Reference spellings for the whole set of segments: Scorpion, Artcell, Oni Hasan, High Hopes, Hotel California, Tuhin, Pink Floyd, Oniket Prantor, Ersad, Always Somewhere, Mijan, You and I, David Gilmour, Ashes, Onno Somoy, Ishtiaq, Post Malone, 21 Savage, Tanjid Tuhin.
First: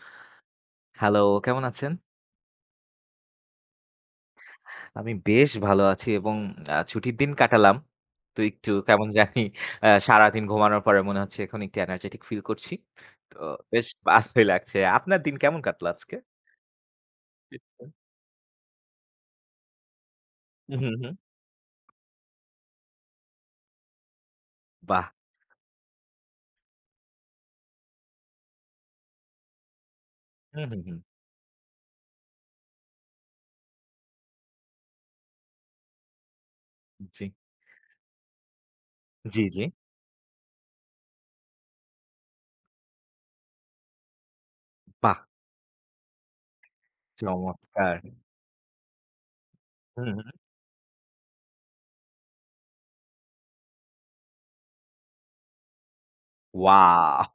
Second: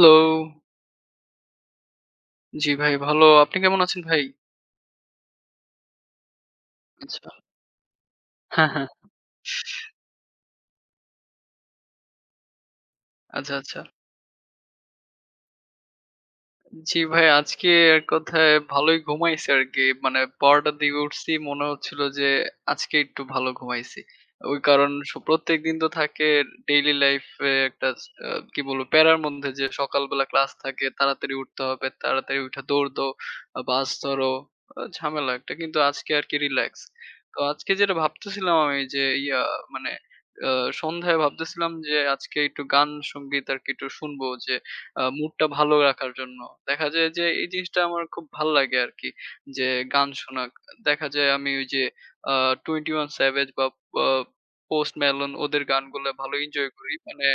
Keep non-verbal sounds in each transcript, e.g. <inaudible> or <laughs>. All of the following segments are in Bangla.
হ্যালো! হ্যালো, কেমন আছেন? জি ভাই ভালো। আপনি কেমন আছেন ভাই? আমি বেশ ভালো আছি এবং ছুটির আচ্ছা। দিন কাটালাম। তো হ্যাঁ, একটু হ্যাঁ। কেমন জানি সারাদিন ঘুমানোর পরে মনে হচ্ছে এখন একটু এনার্জেটিক ফিল করছি। তো আচ্ছা, আচ্ছা। বেশ ভালোই লাগছে। আপনার দিন কেমন কাটলো আজকে? জি ভাই, আজকে এক কথায় ভালোই ঘুমাইছি আরকি। মানে ১২:০০ র হুম, হুম, দিকে হুম। উঠছি। মনে হচ্ছিল যে আজকে একটু ভালো ঘুমাইছি। ওই কারণ বাহ! প্রত্যেকদিন তো থাকে ডেইলি লাইফ এ একটা কি বলবো প্যারার মধ্যে যে সকালবেলা ক্লাস হুম, হুম, থাকে, হুম। তাড়াতাড়ি উঠতে হবে, তাড়াতাড়ি উঠে দৌড় দাও, বাস ধরো, ঝামেলা একটা। কিন্তু আজকে আরকি রিল্যাক্স। জি, তো আজকে যেটা ভাবতেছিলাম আমি যে জি, জি। মানে আ সন্ধ্যায় ভাবতেছিলাম যে আজকে একটু গান সংগীত আরকি একটু শুনবো যে বাহ! মুডটা ভালো রাখার জন্য। দেখা যায় যে এই জিনিসটা চমৎকার! আমার খুব ভাল লাগে আরকি। যে গান হুম, হুম। শোনা। দেখা যায় আমি ওই যে আ 21 Savage বা আ Post Malone ওদের গানগুলো ভালো এনজয় করি। ওয়াও! মানে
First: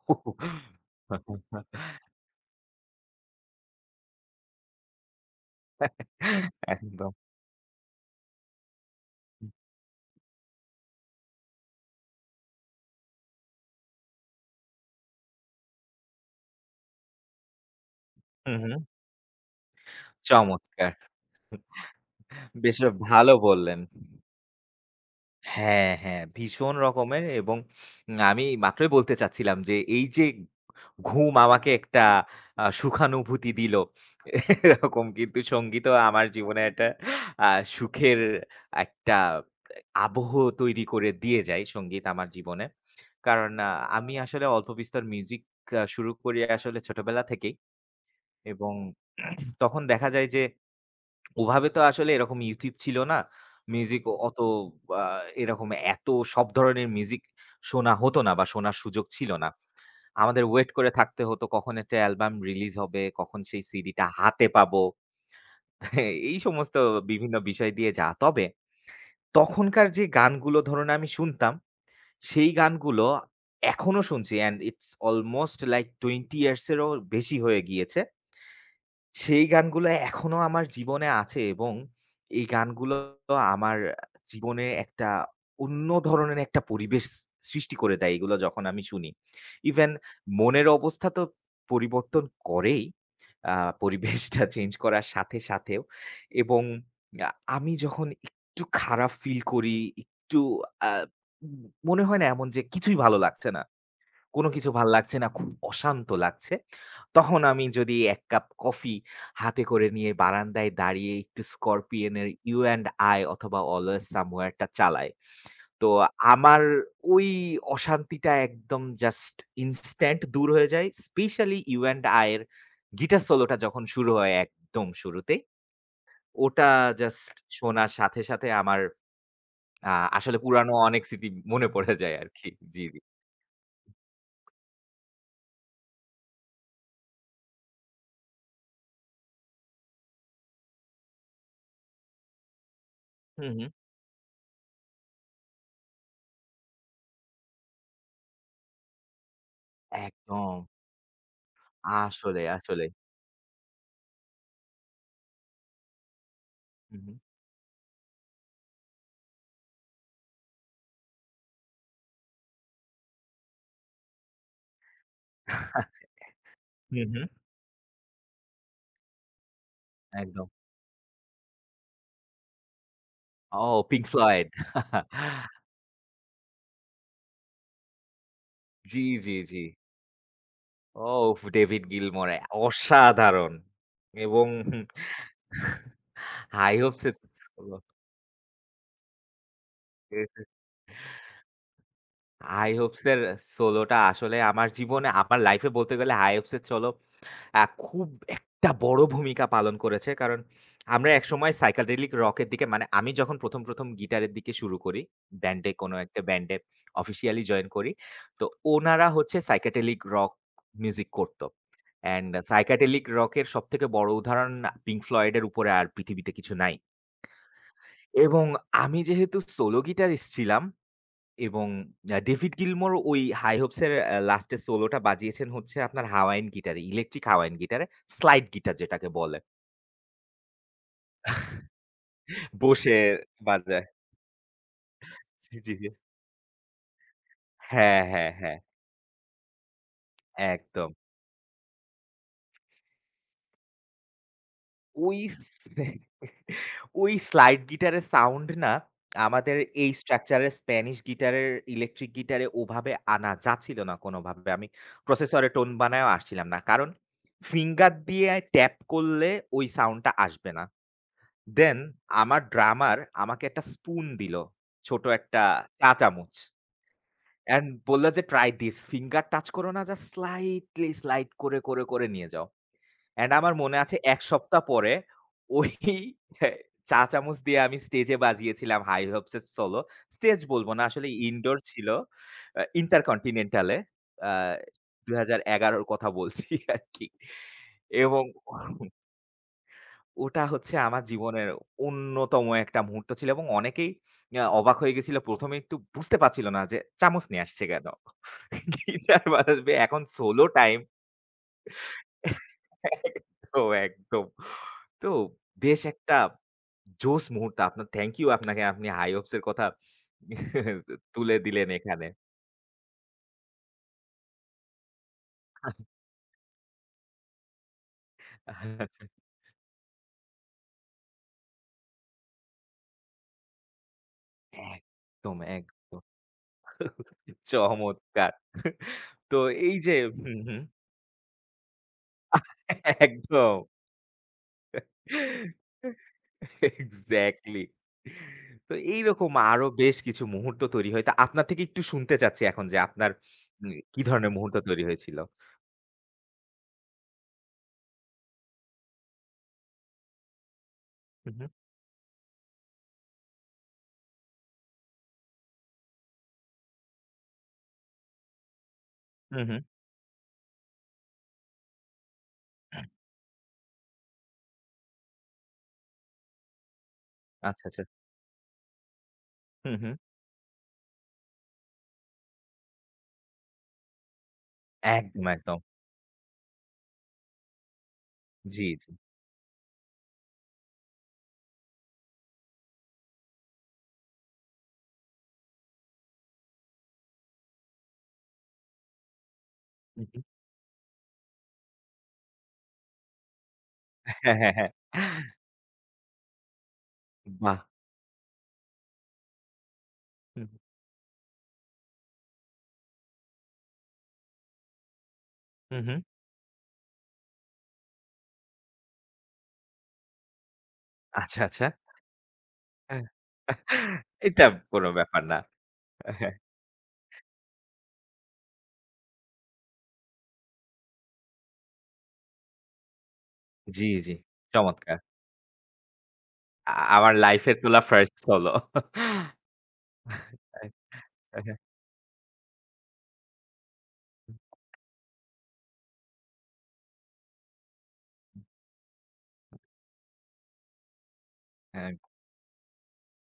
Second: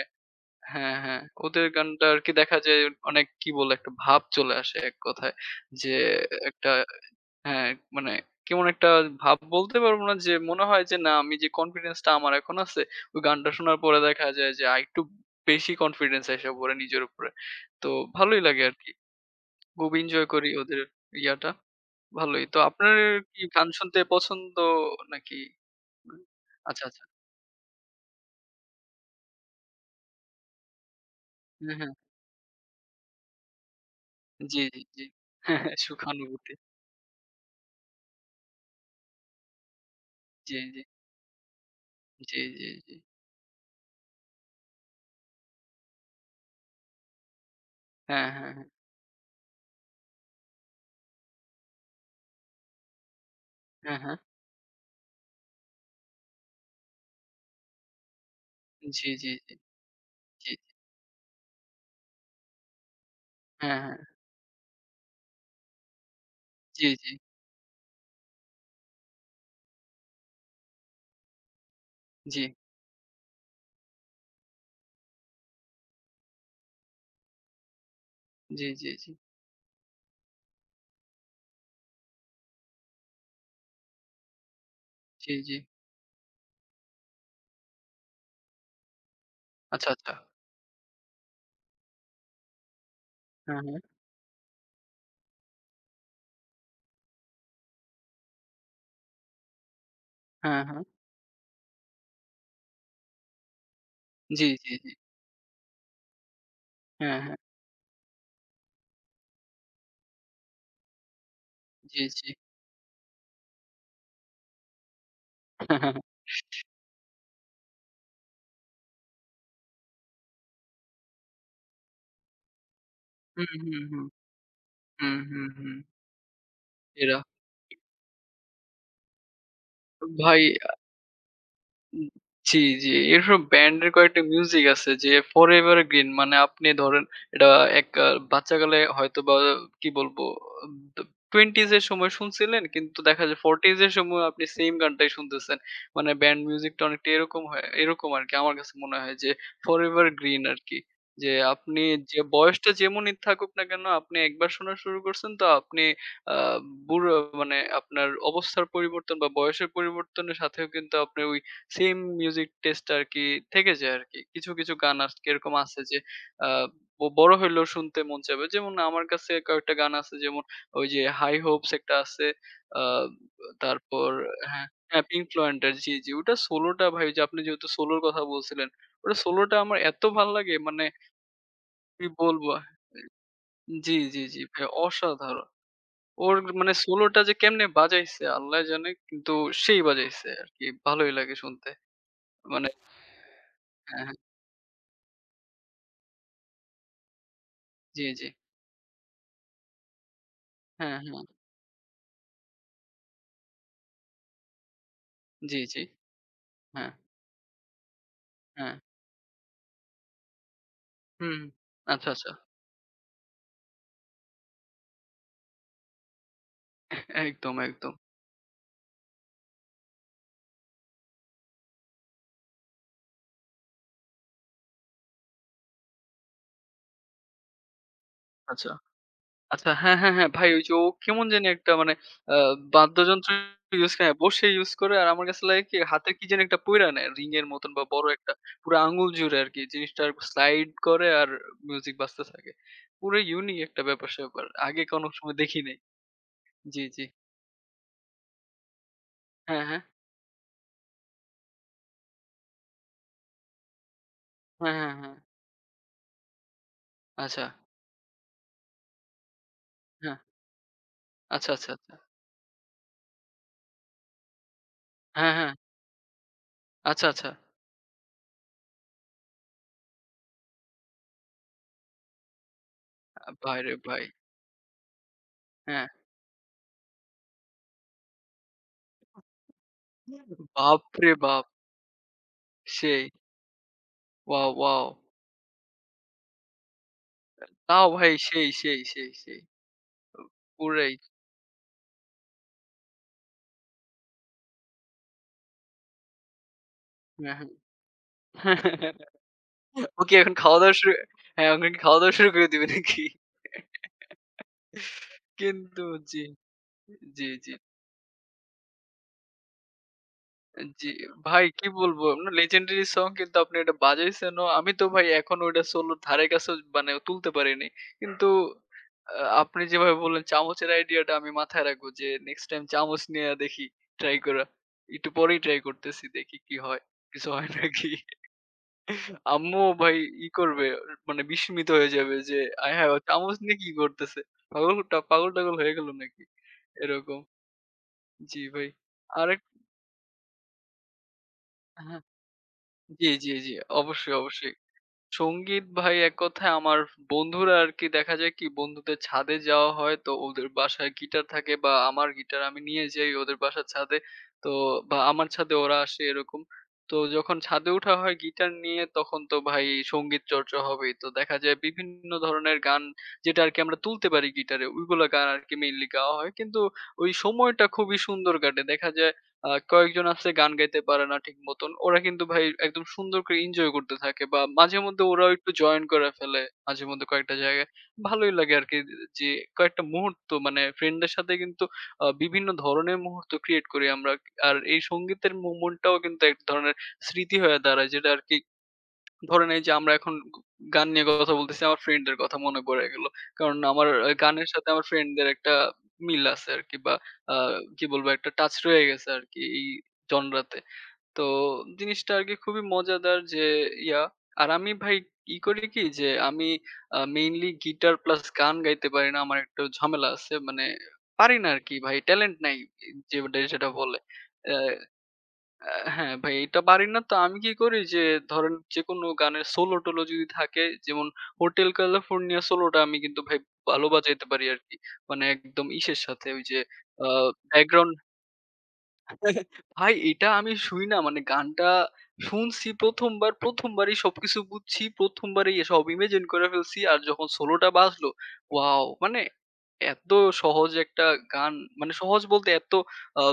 হ্যাঁ, হ্যাঁ। ওদের <laughs> গানটা আরকি দেখা যায় অনেক কি বলে একটা ভাব চলে আসে এক কথায়। যে একটা একদম। হ্যাঁ, মানে কেমন একটা ভাব বলতে পারবো না যে মনে হয় যে না আমি যে কনফিডেন্স টা আমার এখন আছে ওই গানটা শোনার পরে দেখা যায় যে আরেকটু বেশি কনফিডেন্স এসে পড়ে নিজের উপরে। তো ভালোই হুম, লাগে হুম। আরকি। খুব এনজয় করি ওদের চমৎকার! ইয়াটা। ভালোই। তো বেশ আপনার ভালো কি গান বললেন। শুনতে পছন্দ নাকি? হ্যাঁ, হুম। হ্যাঁ, ভীষণ আচ্ছা, আচ্ছা। রকমের এবং আমি মাত্রই বলতে চাচ্ছিলাম যে এই যে ঘুম আমাকে হ্যাঁ, হ্যাঁ। একটা সুখানুভূতি দিল। জি, জি, জি। এরকম <laughs> কিন্তু হ্যাঁ, হ্যাঁ, সঙ্গীতও আমার সুখানুভূতি। জীবনে একটা আ সুখের একটা আবহ জি, জি, তৈরি করে দিয়ে যায় সংগীত আমার জি, জীবনে। জি, জি। কারণ আমি আসলে অল্প বিস্তর মিউজিক শুরু করি আসলে ছোটবেলা থেকেই হ্যাঁ, হ্যাঁ, হ্যাঁ। এবং তখন দেখা যায় যে ওভাবে তো আসলে এরকম YouTube ছিল না। হ্যাঁ, মিউজিক হ্যাঁ। অত আ এরকম এত সব ধরনের মিউজিক শোনা হতো না বা শোনার সুযোগ জি, জি, ছিল না। জি, আমাদের জি। ওয়েট করে থাকতে হতো কখন একটা অ্যালবাম রিলিজ হবে, কখন সেই হ্যাঁ, হ্যাঁ। সিডিটা হাতে পাবো। <laughs> এই সমস্ত জি, জি, বিভিন্ন বিষয় দিয়ে যা। তবে তখনকার যে গানগুলো ধরুন আমি শুনতাম, জি, সেই গানগুলো এখনো শুনছি and it's almost like 20 years এরও বেশি হয়ে গিয়েছে। জি, জি, জি, সেই গানগুলো এখনো আমার জীবনে আছে এবং এই গানগুলো আমার জীবনে একটা জি, জি। অন্য ধরনের একটা পরিবেশ সৃষ্টি করে দেয় এগুলো যখন আমি শুনি। আচ্ছা, ইভেন আচ্ছা। মনের অবস্থা তো পরিবর্তন করেই, আ হ্যাঁ, হ্যাঁ। পরিবেশটা <laughs> চেঞ্জ করার সাথে, সাথেও এবং আ আমি যখন একটু খারাপ ফিল করি, একটু হ্যাঁ, হ্যাঁ। আ মনে হয় না এমন যে কিছুই ভালো লাগছে না। জি, কোনো কিছু জি, ভাল জি। লাগছে না, খুব অশান্ত লাগছে। হ্যাঁ, হ্যাঁ। তখন আমি যদি ১ কাপ কফি হাতে করে নিয়ে বারান্দায় দাঁড়িয়ে একটু জি, Scorpion জি। এর 'You and I' অথবা 'Always Somewhere' টা চালাই। তো <laughs> আমার ওই অশান্তিটা একদম জাস্ট ইনস্ট্যান্ট দূর হয়ে যায়। স্পেশালি 'You and I' এর গিটার হ্যাঁ, সোলোটা হ্যাঁ। হুম, হুম, যখন হুম। শুরু হয় একদম হুম, শুরুতেই, হুম, হুম। ওটা এরা জাস্ট শোনার সাথে, সাথে আমার আ আসলে ভাই পুরানো অনেক স্মৃতি মনে পড়ে উম যায় আরকি। জি, জি, জি। জি। এরকম ব্যান্ডের কয়েকটা মিউজিক আছে যে Forever Green মানে আপনি ধরেন এটা এক বাচ্চাকালে হয়তোবা কি বলবো দ 20s এর সময় শুনছিলেন কিন্তু দেখা যায় হুম, হুম। 40s এর সময় আপনি সেইম গানটাই শুনতেছেন। মানে ব্যান্ড মিউজিকটা অনেকটা এরকম হয় এরকম আরকি আমার কাছে মনে হয় যে Forever Green একদম। আরকি। যে আপনি যে আসলে, বয়সটা আসলে। যেমনই থাকুক না কেন আপনি একবার শোনা শুরু করছেন তো আপনি আ হু, হু। বুড়ো মানে আপনার অবস্থার পরিবর্তন বা বয়সের পরিবর্তনের সাথেও কিন্তু আপনি ওই সেম মিউজিক টেস্ট আরকি থেকে যায় আরকি। কিছু, কিছু গান আজকে এরকম আছে যে আ হু, হু। বড় হইলেও শুনতে মন চাইবে। যেমন আমার কাছে কয়েকটা গান আছে যেমন একদম। ওই যে 'High Hopes' একটা আছে। আ ও Pink তারপর Floyd হ্যাঁ, হ্যাঁ, 'Pink Floyd' এর জি, জি। ওটা সোলোটা ভাই ওইযে আপনি যেহেতু সোলোর কথা বলছিলেন, জি, ওটা জি, সোলোটা জি। আমার এত ভাল লাগে মানে ওফ! David কি Gilmour এ বলবো অসাধারণ জি, জি, জি এবং ভাই অসাধারণ। ওর মানে High Hopes এর সোলোটা যে <laughs> কেমনে সোলো বাজাইছে আল্লাহ জানে কিন্তু সেই বাজাইছে আরকি। ভালোই লাগে শুনতে। মানে High Hopes এর সোলোটা হ্যাঁ, হ্যাঁ। আসলে আমার জীবনে আমার লাইফ এ বলতে গেলে High Hopes এর সোলো জি, খুব জি। একটা বড় ভূমিকা পালন করেছে। কারণ হ্যাঁ, আমরা হ্যাঁ। একসময় সাইকেডেলিক রক এর দিকে মানে আমি যখন ১ম গিটারের দিকে শুরু করি, জি, ব্যান্ডে জি। কোনো একটা ব্যান্ডে হ্যাঁ, অফিসিয়ালি জয়েন করি। তো হ্যাঁ। ওনারা হচ্ছে সাইকেডেলিক রক মিউজিক হুম। করত। আচ্ছা, আচ্ছা। অ্যান্ড সাইকেডেলিক রক এর সবথেকে বড় উদাহরণ পিঙ্ক ফ্লয়েড এর উপরে আর পৃথিবীতে কিছু নাই। একদম, একদম। এবং আমি যেহেতু সোলো গিটারিস্ট ছিলাম এবং 'ডেভিড গিলমোর' ওই 'হাই হোপস' এর লাস্টের সোলোটা বাজিয়েছেন হচ্ছে আপনার হাওয়াইন গিটারে, ইলেকট্রিক হাওয়াইন গিটারে, স্লাইড আচ্ছা। গিটার যেটাকে বলে। আচ্ছা। হ্যাঁ, হ্যাঁ, হ্যাঁ। ভাই ওই যে ও কেমন জানি একটা মানে আ বসে বাদ্যযন্ত্র বাজায়। ইউজ করে হ্যাঁ, বসে ইউজ করে আর আমার কাছে জি, লাগে জি, কি জি। হাতে কি যেন একটা পইড়া নেয় রিং এর মতন বা হ্যাঁ, বড় হ্যাঁ, একটা হ্যাঁ, পুরা আঙুল জুড়ে আরকি জিনিসটা স্লাইড একদম। করে আর মিউজিক বাজতে থাকে। পুরো ইউনিক একটা ব্যাপার-স্যাপার। আগে কোনো ওই সময় দেখি নাই। স্যা জি, জি। ওই স্লাইড গিটারের সাউন্ড না আমাদের হ্যাঁ, হ্যাঁ। এই স্ট্রাকচারে স্প্যানিশ গিটারের, ইলেকট্রিক গিটারে ওভাবে আনা যাচ্ছিল না কোনোভাবে। আমি হ্যাঁ, হ্যাঁ, হ্যাঁ। প্রসেসরে টোন বানায়ও আসছিলাম না। কারণ আচ্ছা। ফিঙ্গার দিয়ে ট্যাপ করলে ওই সাউন্ডটা হ্যাঁ। আসবে না। আচ্ছা, আচ্ছা, দেন আচ্ছা। আমার ড্রামার আমাকে একটা স্পুন দিল। ছোট হ্যাঁ, একটা হ্যাঁ। চা চামচ। আচ্ছা, আচ্ছা। অ্যান্ড বলল যে, "ট্রাই দিস। ফিঙ্গার টাচ করো না। জাস্ট স্লাইটলি স্লাইড করে, করে, করে নিয়ে যাও।" অ্যান্ড আমার ভাইরে মনে আছে ভাই! ১ সপ্তাহ পরে ওই হ্যাঁ। চা চামচ দিয়ে আমি স্টেজে বাজিয়েছিলাম হাই হপস-এর সোলো। স্টেজ বলব না আসলে বাপরে বাপ! ইনডোর ছিল। সেই। ইন্টারকন্টিনেন্টাল এ। আ ওয়াও, ওয়াও! ২০১১ র কথা বলছি আরকি। তাও ভাই এবং সেই, সেই, সেই, সেই। ওটা হচ্ছে পুরাই। আমার জীবনের অন্যতম একটা মুহূর্ত ছিল এবং অনেকেই অবাক হয়ে গেছিল। ১ম এ একটু বুঝতে পারছিল না যে চামচ হ্যাঁ, নিয়ে হ্যাঁ। আসছে কেন? গিটার বাজাবে ও এখন কি এখন সোলো খাওয়া-দাওয়া টাইম শুরু হ্যাঁ, এখন কি খাওয়া-দাওয়া শুরু করে দিবে নাকি? একদম, একদম। তো বেশ কিন্তু একটা জি, জোশ জি, জি। মুহূর্ত আপনার থ্যাংক ইউ আপনাকে আপনি হাই হপস এর কথা জি, তুলে ভাই কি দিলেন বলবো? এখানে। না legendary song কিন্তু আপনি এটা বাজাইছেনও। আমি তো ভাই এখনো ওইটা সোলোর ধারে কাছেও মানে তুলতে পারিনি। কিন্তু আ আপনি যেভাবে বললেন চামচের আইডিয়াটা আমি মাথায় রাখবো যে নেক্সট টাইম চামচ নিয়ে দেখি ট্রাই করা। একটু একদম, পরেই ট্রাই একদম। করতেছি দেখি কি হয়। কিছু হয় নাকি? চমৎকার। তো আম্মু এই ভাই যে ই হুম, হুম। করবে মানে বিস্মিত হয়ে যাবে যে আয় হায়! ও চামচ একদম। নিয়ে কি করতেছে? পাগল টা পাগল-টাগল হয়ে গেল নাকি? এরকম। এক্সাক্টলি। জি ভাই। তো এইরকম আরেক আরো বেশ কিছু মুহূর্ত তৈরি হয়। তা আপনার থেকে একটু হ্যাঁ। শুনতে চাচ্ছি এখন যে জি, আপনার জি, জি। কি অবশ্যই, ধরনের অবশ্যই। মুহূর্ত তৈরি হয়েছিল? সঙ্গীত ভাই এক কথায় আমার বন্ধুরা আরকি দেখা যায় কি বন্ধুদের ছাদে যাওয়া হয়। তো ওদের বাসায় গিটার হুম, হুম। থাকে বা আমার গিটার আমি নিয়ে যাই ওদের বাসার ছাদে। তো বা আমার ছাদে ওরা আসে এরকম। তো যখন ছাদে ওঠা হয় গিটার নিয়ে তখন তো হুম, হুম। ভাই সঙ্গীত চর্চা হবেই। তো দেখা যায় বিভিন্ন ধরনের গান যেটা আরকি আমরা তুলতে পারি গিটারে ওইগুলা গান আরকি মেইনলি গাওয়া হয়। কিন্তু ওই সময়টা আচ্ছা, আচ্ছা। খুবই সুন্দর কাটে। দেখা যায় হুম, হুম। কয়েকজন আছে গান গাইতে পারে না ঠিক মতন। ওরা কিন্তু ভাই একদম সুন্দর করে এনজয় করতে থাকে বা মাঝে মধ্যে একদম, ওরাও একটু একদম। জয়েন করে ফেলে। মাঝে মধ্যে কয়েকটা জায়গায়। ভালোই লাগে জি, আরকি জি। যে কয়েকটা মুহূর্ত মানে ফ্রেন্ডদের সাথে কিন্তু বিভিন্ন ধরনের মুহূর্ত ক্রিয়েট করি আমরা। আর এই সঙ্গীতের মোমেন্টটাও কিন্তু এক ধরনের স্মৃতি হয়ে দাঁড়ায় যেটা আরকি ধরেন এই যে আমরা হুম, এখন হুম। গান নিয়ে কথা বলতেছি, আমার ফ্রেন্ডদের কথা মনে পড়ে গেল। কারণ আমার হ্যাঁ, গানের হ্যাঁ, সাথে হ্যাঁ। আমার ফ্রেন্ডদের একটা মিল আছে আরকি বা আ বাহ! কি বলবো একটা টাচ রয়ে গেছে আরকি এই হুম, জনরাতে। তো জিনিসটা আরকি খুবই মজাদার যে ইয়া আর আমি ভাই ই করি হুম, কি হুম। যে আমি আ মেইনলি গিটার প্লাস গান গাইতে পারি না। আমার একটু ঝামেলা আছে। মানে পারি আচ্ছা, না আচ্ছা। আরকি ভাই ট্যালেন্ট নাই হ্যাঁ। যেটা, যেটা বলে। এটা অ্যা কোনো ব্যাপার না। আ হ্যাঁ ভাই হ্যাঁ। এটা পারি না। তো আমি কি করি যে ধরেন যেকোনো গানের সোলো টোলো যদি থাকে যেমন 'হোটেল ক্যালিফোর্নিয়া' সোলোটা আমি কিন্তু ভাই ভালো জি, জি। বাজাইতে পারি আরকি। চমৎকার। মানে একদম ইসের সাথে ওই যে আ আ আমার লাইফের তোলা ব্যাকগ্রাউন্ড ফার্স্ট সোলো। ভাই এটা আমি শুনি না মানে হ্যাঁ, হ্যাঁ। গানটা শুনছি ১ম বার, ১ম বারই সবকিছু বুঝছি, ১ম বারেই সব ইমাজিন করে ফেলছি। আর যখন সোলোটা বাজলো, ওয়াও! মানে এত সহজ একটা গান মানে সহজ বলতে এত আ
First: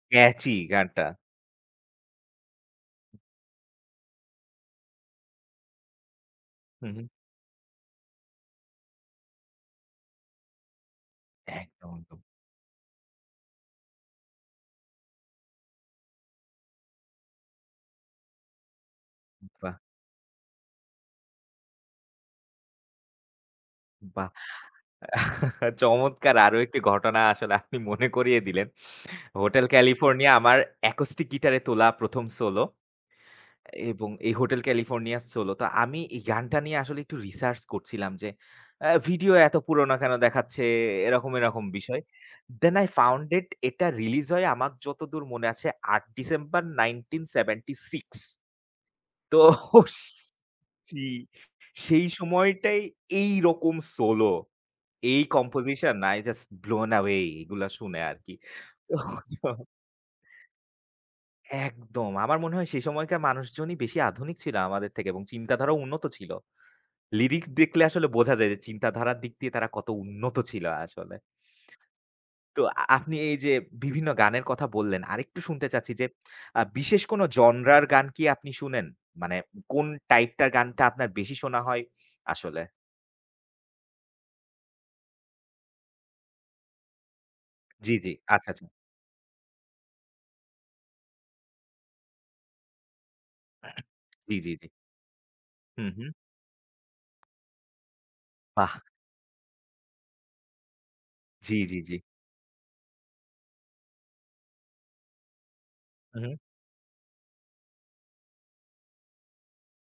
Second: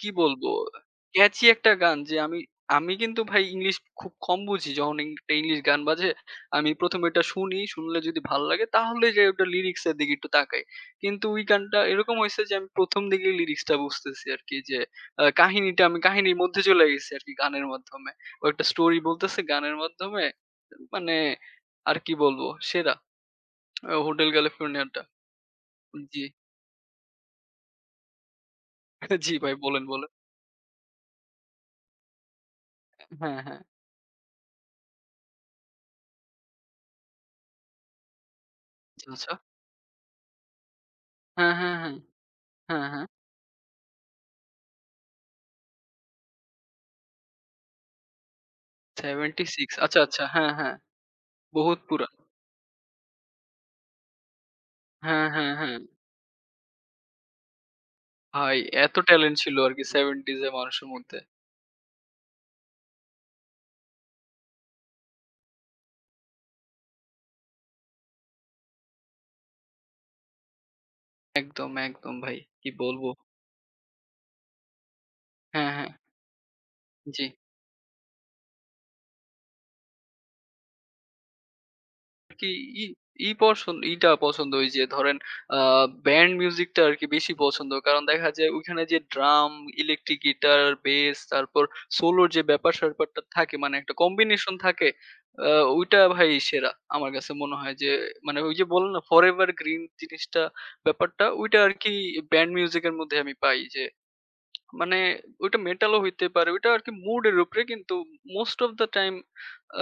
কি বলবো? ক্যাচি গানটা। ক্যাচি একটা গান যে আমি আমি কিন্তু ভাই ইংলিশ খুব কম বুঝি। যখন একটা ইংলিশ গান বাজে, আমি হুম, ১ম হুম। এটা শুনি, শুনলে যদি ভাল লাগে তাহলে যাই ওটা লিরিক্স এর দিকে একটু তাকাই। কিন্তু ওই গানটা একদম, এরকম একদম। হইছে যে আমি ১ম দিকেই লিরিক্সটা বুঝতেছি আরকি যে কাহিনীটা আমি কাহিনীর মধ্যে চলে গেছি আরকি গানের মাধ্যমে। ও একটা স্টোরি বলতেছে বাহ! গানের মাধ্যমে। মানে আর কি বলবো? সেরা। 'হোটেল বাহ! ক্যালিফোর্নিয়াটা'। <laughs> জি, চমৎকার আরো একটি ঘটনা আসলে আপনি মনে করিয়ে দিলেন। <laughs> জি ভাই হোটেল বলেন, বলেন। ক্যালিফোর্নিয়া আমার অ্যাকোস্টিক গিটারে তোলা ১ম সোলো হ্যাঁ, হ্যাঁ। এবং এই হোটেল ক্যালিফোর্নিয়া সোলো। তো আমি এই গানটা নিয়ে আসলে একটু রিসার্চ করছিলাম যে আচ্ছা, আচ্ছা। ভিডিও এত পুরনো কেন দেখাচ্ছে এরকম, হ্যাঁ, এরকম হ্যাঁ, হ্যাঁ। বিষয়। দেন হ্যাঁ, I হ্যাঁ। found it এটা রিলিজ হয় আমার যতদূর মনে আছে ৮ ডিসেম্বর 1976 তো 76 আচ্ছা, আচ্ছা। হ্যাঁ, হ্যাঁ। জি, বহুত সেই পুরান। সময়টাই এইরকম সোলো, এই হ্যাঁ, হ্যাঁ, হ্যাঁ। Composition I just blown away এগুলা শুনে আরকি। ভাই এত ট্যালেন্ট তো ছিল আরকি 70s এ মানুষের মধ্যে। একদম। আমার মনে হয় সেই সময়কার মানুষজনই বেশি আধুনিক ছিল আমাদের থেকে এবং চিন্তাধারাও উন্নত ছিল। লিরিক্স দেখলে আসলে বোঝা যায় যে চিন্তাধারার দিক দিয়ে তারা কত উন্নত ছিল আসলে। একদম, একদম ভাই। তো কি বলবো? আপনি এই যে বিভিন্ন গানের কথা বললেন, আরেকটু শুনতে হ্যাঁ, হ্যাঁ। চাচ্ছি যে বিশেষ জি। কোনো জনরার গান কি আপনি শুনেন? মানে কোন টাইপটার গানটা আপনার বেশি শোনা হয় আরকি আসলে? ই ই পছন্দ ইটা পছন্দ ওই যে ধরেন আ ব্যান্ড মিউজিকটা আরকি বেশি পছন্দ। জি, কারণ জি। দেখা আচ্ছা, যায় আচ্ছা। ওইখানে যে ড্রাম, ইলেকট্রিক গিটার, বেস তারপর সোলোর যে ব্যাপার-স্যাপারটা থাকে মানে একটা জি, জি, কম্বিনেশন জি। থাকে আ হুম, ওইটা হুম। ভাই সেরা। আমার কাছে মনে হয় যে মানে ওই যে বাহ! বললাম না ফরএভার গ্রিন জিনিসটা ব্যাপারটা ওইটা জি, জি, আরকি জি। ব্যান্ড মিউজিক এর মধ্যে আমি পাই যে মানে ওইটা মেটালও হু, হইতে হুম। পারে। ওইটা আরকি মুড এর উপরে কিন্তু মোস্ট অফ দ্যা টাইম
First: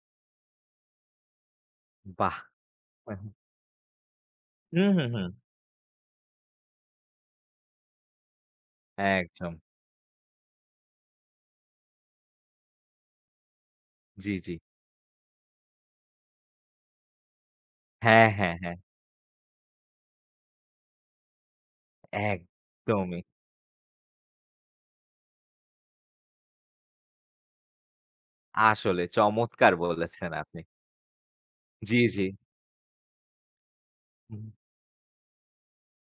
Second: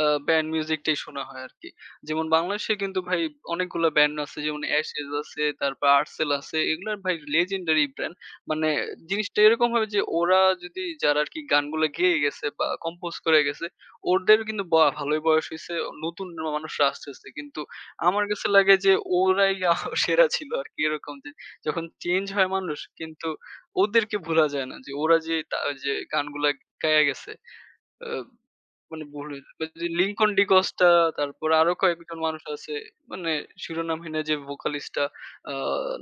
আ ব্যান্ড মিউজিকটাই শোনা হয় আরকি। যেমন বাহ! বাংলাদেশে কিন্তু হু, ভাই হু। অনেকগুলা ব্যান্ড আছে যেমন হুম, অ্যাশেজ হুম, হুম। আছে, তারপর আর্টসেল আছে। এগুলার ভাই legendary ব্র্যান্ড। মানে জিনিসটা একদম। এরকম হবে যে ওরা যদি যারা আরকি গানগুলা গেয়ে গেছে বা কম্পোজ করে গেছে, জি, ওদের জি। কিন্তু ভালোই বয়স হইছে। নতুন মানুষরা আসতেছে। কিন্তু আমার হ্যাঁ, কাছে হ্যাঁ, লাগে হ্যাঁ। যে ওরাই সেরা ছিল আরকি এরকম যে যখন চেঞ্জ হয় মানুষ একদমই। কিন্তু ওদেরকে ভুলা যায় না যে ওরা যে গানগুলা গাইয়া গেছে। আ আসলে মানে ভুলে চমৎকার যে লিংকন বলেছেন আপনি। ডিকোসটা তারপর আরো জি, কয়েকজন জি। মানুষ আছে। মানে শিরোনামহীন যে হুম। ভোকালিস্টটা আ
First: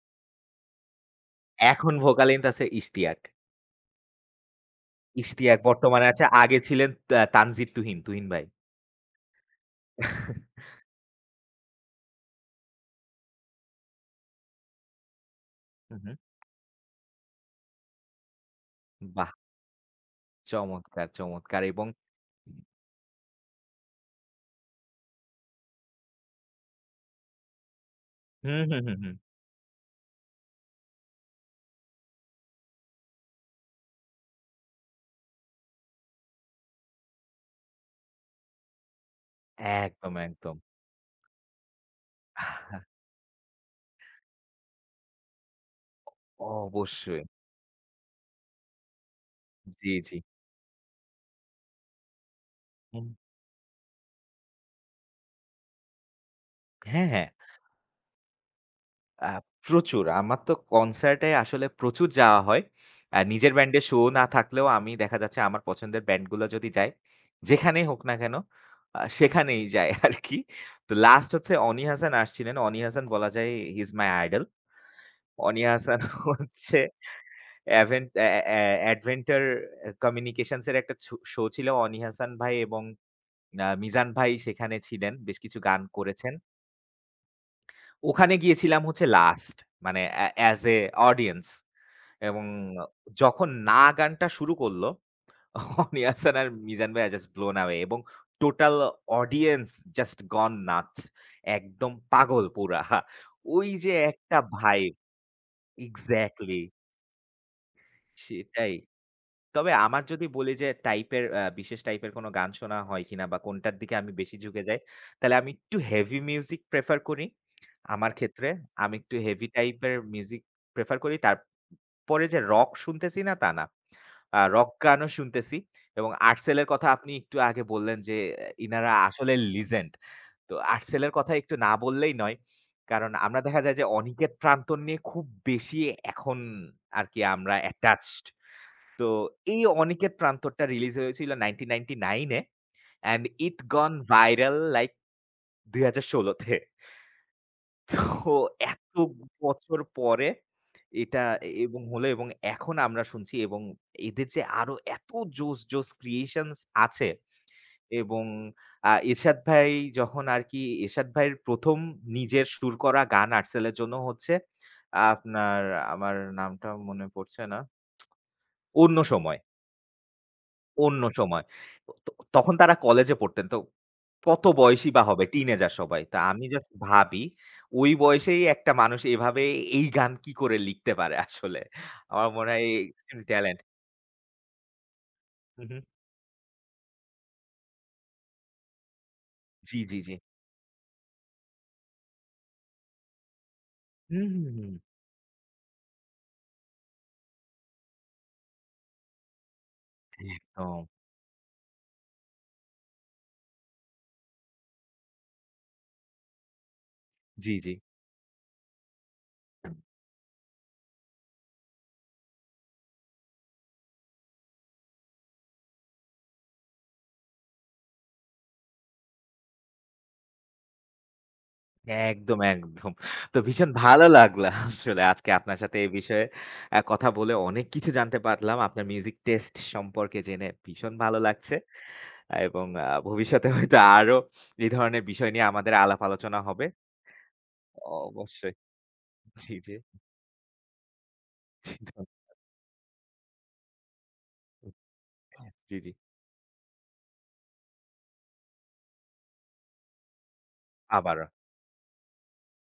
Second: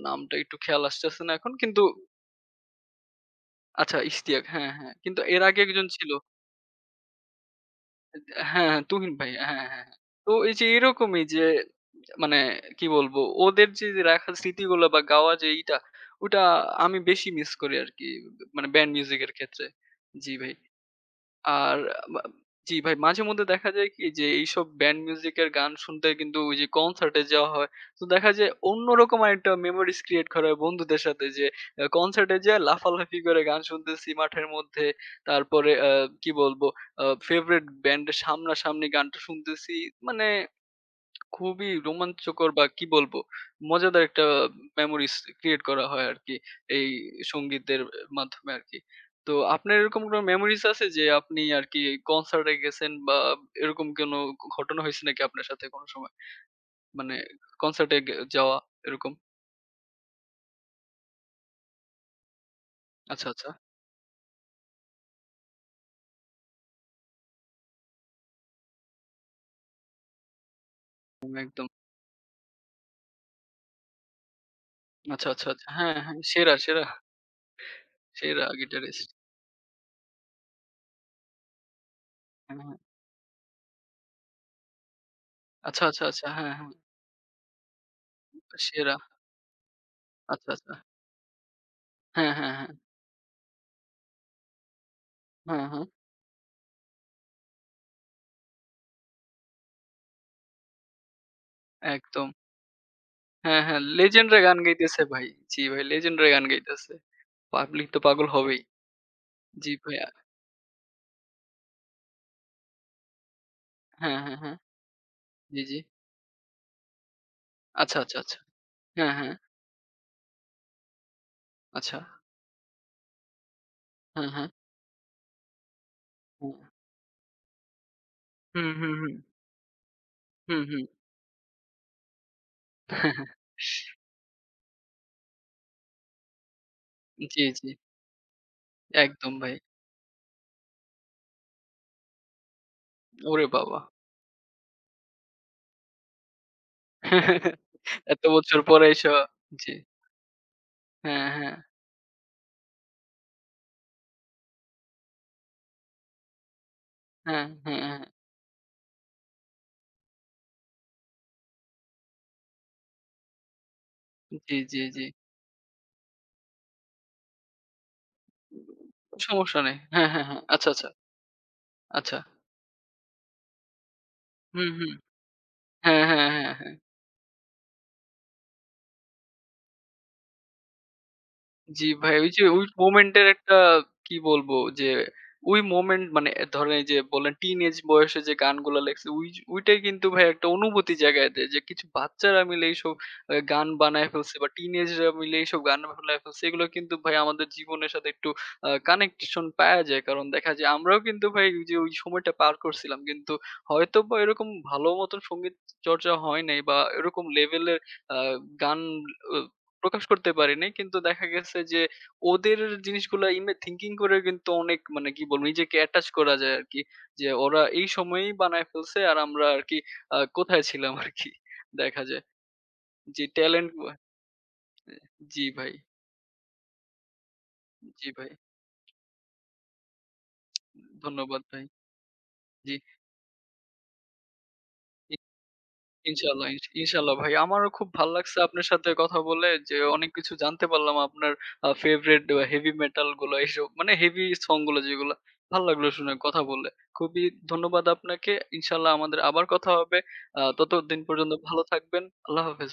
নামটা একটু খেয়াল আসতেছে না এখন। কিন্তু এখন ভোকালিন্ট আছে ইশতিয়াক। আচ্ছা ইশতিয়াক হ্যাঁ, হ্যাঁ। কিন্তু এর ইশতিয়াক আগে একজন বর্তমানে ছিল আছে। আগে ছিলেন তা তানজিদ তুহিন, তুহিন হ্যাঁ, ভাই। হ্যাঁ, তুহিন ভাই। হ্যাঁ, হ্যাঁ, হ্যাঁ। হ্যাঁ। তো এই যে এরকমই যে মানে কি বলবো ওদের যে রাখা স্মৃতিগুলো বা গাওয়া যে এইটা হুম, হুম। ওটা আমি বেশি মিস করি আরকি। মানে ব্যান্ড মিউজিক বাহ! এর ক্ষেত্রে। জি ভাই। চমৎকার আর এবং মা জি ভাই মাঝেমধ্যে দেখা যায় কি যে এইসব ব্যান্ড মিউজিক এর গান শুনতে কিন্তু ওই যে কনসার্টে যাওয়া হয়। তো দেখা যায় হুম, হুম, হুম, হুম। অন্যরকম একটা মেমোরিজ ক্রিয়েট করা হয় বন্ধুদের সাথে যে কনসার্টে যেয়ে লাফালাফি করে গান শুনতেছি মাঠের মধ্যে। তারপরে কি বলবো ফেভারিট ব্যান্ডের সামনাসামনি গানটা শুনতেছি। একদম, মানে একদম। খুবই রোমাঞ্চকর বা কি বলবো? মজাদার একটা মেমোরিস ক্রিয়েট করা হয় আরকি। এই অবশ্যই। সংগীতের মাধ্যমে আরকি। তো আপনার জি, এরকম জি। কোনো মেমোরিস আছে যে আপনি আরকি কনসার্টে গেছেন হুম। বা এরকম কোনো ঘটনা হইছে নাকি আপনার সাথে কোনো সময়? হ্যাঁ, মানে হ্যাঁ। কনসার্টে গে যাওয়া এরকম? আ প্রচুর। আমার তো কনসার্টে আসলে প্রচুর যাওয়া হয়। আচ্ছা, আচ্ছা। নিজের ব্যান্ডের শো না থাকলেও আমি দেখা যাচ্ছে আমার পছন্দের ব্যান্ডগুলো যদি যাই, যেখানেই হোক না কেন, সেখানেই যাই আরকি। তো লাস্ট হচ্ছে একদম। অনি হাসান আসছিলেন। অনি হাসান বলা যায় হি ইস মাই আইডল। আচ্ছা, আচ্ছা, অনি আচ্ছা। হ্যাঁ, হাসান হ্যাঁ। <laughs> সেরা, হচ্ছে সেরা, অ্যাভেন অ্যা সেরা অ্যা গিটারিস্ট। অ্যাডভেঞ্চার কমিউনিকেশনস এর একটা শো শো ছিল। অনি হাসান ভাই হ্যাঁ, হ্যাঁ। এবং মিজান ভাই সেখানে ছিলেন। বেশ কিছু গান আচ্ছা, আচ্ছা, আচ্ছা। করেছেন। হ্যাঁ, হ্যাঁ। ওখানে গিয়েছিলাম সেরা। হচ্ছে লাস্ট মানে আচ্ছা, অ্যাজ আচ্ছা। এ অডিয়েন্স হ্যাঁ, এবং হ্যাঁ, হ্যাঁ। যখন "না" গানটা শুরু করল, হ্যাঁ, হ্যাঁ। অনি হাসান <laughs> আর মিজান ভাই আর জাস্ট ব্লোন অ্যাওয়ে এবং total audience just gone nuts একদম একদম। পাগল পুরা। হ্যাঁ, ওই হ্যাঁ। যে লেজেন্ড একটা রা গান ভাইব গাইতেছে ভাই। জি ভাই, লেজেন্ড রা গান এক্সাক্টলি গাইতেছে। পাবলিক তো পাগল হবেই। সেটাই। তবে জি আমার ভাইয়া। যদি বলি যে টাইপের বিশেষ টাইপের কোনো গান শোনা হয় কিনা বা কোনটার দিকে আমি হ্যাঁ, বেশি হ্যাঁ, হ্যাঁ। ঝুঁকে যাই, তাহলে আমি জি, একটু জি। হেভি মিউজিক প্রেফার করি। আচ্ছা, আমার আচ্ছা, আচ্ছা। ক্ষেত্রে আমি হ্যাঁ, একটু হ্যাঁ। হেভি টাইপের মিউজিক প্রেফার করি। আচ্ছা। তারপরে যে রক শুনতেছি না তা না। হ্যাঁ, হ্যাঁ। হ্যাঁ। রক গানও শুনতেছি এবং হুম। আর্টসেলের কথা আপনি একটু আগে বললেন যে আহ, হুম, ইনারা হুম, হুম। আসলে লিজেন্ড। তো হুম, হুম। আর্টসেলের কথা একটু না বললেই নয়। কারণ আমরা <laughs> দেখা যায় যে অনিকেত প্রান্তন নিয়ে খুব বেশি এখন আরকি জি, আমরা জি। attached। তো একদম ভাই। এই 'অনিকেত প্রান্তরটা রিলিজ হয়েছিল 1999 এ অ্যান্ড ওরে ইট বাবা! গন ভাইরাল লাইক ২০১৬ তে। <laughs> এত তো বছর পরে এত এসব জি। বছর পরে এটা হ্যাঁ, হ্যাঁ। এ- এবং হলো এবং এখন আমরা শুনছি এবং এদের যে আরো এত জোস ক্রিয়েশনস আছে হ্যাঁ, হ্যাঁ, হ্যাঁ। এবং এরশাদ ভাই যখন আরকি এরশাদ ভাইয়ের ১ম নিজের সুর করা গান আর্টসেল এর জন্য হচ্ছে জি, জি, জি। আপনার আমার নামটা মনে পড়ছে না, 'অন্য সময়'। সমস্যা নেই। হ্যাঁ, হ্যাঁ, হ্যাঁ। আচ্ছা, আচ্ছা। অন্য সময়। তো আচ্ছা। তখন তারা কলেজে পড়তেন। তো কত হুম, বয়সী হুম। বা হবে? টিনেজার সবাই। হ্যাঁ, তো হ্যাঁ, আমি হ্যাঁ, জাস্ট হ্যাঁ। ভাবি ওই বয়সেই একটা মানুষ এভাবে এই গান কি করে লিখতে পারে আসলে? জি ভাই আমার ওই যে মনে ওই হয় এক্সট্রিম মোমেন্টের একটা ট্যালেন্ট। কি বলবো যে ওই হু, হু। মোমেন্ট মানে ধরেন এই যে বললেন টিন এজ বয়সে যে গানগুলা লেখছে ওই যে- ওইটাই জি, জি, কিন্তু জি। ভাই একটা অনুভূতি জাগায় দেয় যে কিছু বাচ্চারা মিলে এইসব আহ, গান বানায় হুম, ফেলছে হুম, বা হুম। টিনেজরা মিলে এইসব গান বানায় ফেলছে এগুলো কিন্তু ভাই আমাদের জীবনের সাথে একটু কানেকশন পাওয়া যায় কারণ দেখা যায় একদম। আমরাও কিন্তু ভাই ওই যে ওই সময়টা পার করছিলাম কিন্তু হয়তো বা এরকম ভালো মতন সঙ্গীত চর্চা হয় নাই বা এরকম জি, জি। লেভেলের গান প্রকাশ করতে পারিনি। কিন্তু দেখা গেছে যে ওদের জিনিসগুলা ইমে থিংকিং করে কিন্তু অনেক মানে কি বলবো নিজেকে অ্যাটাচ করা যায় আরকি। যে ওরা এই সময়েই বানায় ফেলছে আর আমরা আরকি কোথায় ছিলাম আরকি। দেখা যায়। একদম, একদম। জি তো ভীষণ ট্যালেন্ট ভালো লাগলো আসলে আজকে জি আপনার ভাই, সাথে এই বিষয়ে কথা বলে অনেক কিছু জি জানতে ভাই। পারলাম। আপনার মিউজিক টেস্ট সম্পর্কে জেনে ভীষণ ভালো ধন্যবাদ লাগছে। ভাই। এবং জি। ভবিষ্যতে হয়তো আরো এই ধরনের বিষয় নিয়ে আমাদের আলাপ আলোচনা হবে। ইনশাল্লাহ ভাই। আমারও খুব ভাল লাগছে অবশ্যই। আপনার সাথে কথা বলে জি, জি। যে অনেক কিছু জানতে পারলাম আপনার জি, ধন্যবাদ। ফেভারেট হেভি মেটাল গুলো এইসব মানে হেভি সং গুলো যেগুলা। ভাল জি, লাগলো জি। শুনে কথা বলে। খুবই ধন্যবাদ আপনাকে। ইনশাল্লাহ আমাদের আবার কথা হবে। ততদিন আবারও। পর্যন্ত ভালো থাকবেন। আল্লাহ হাফেজ।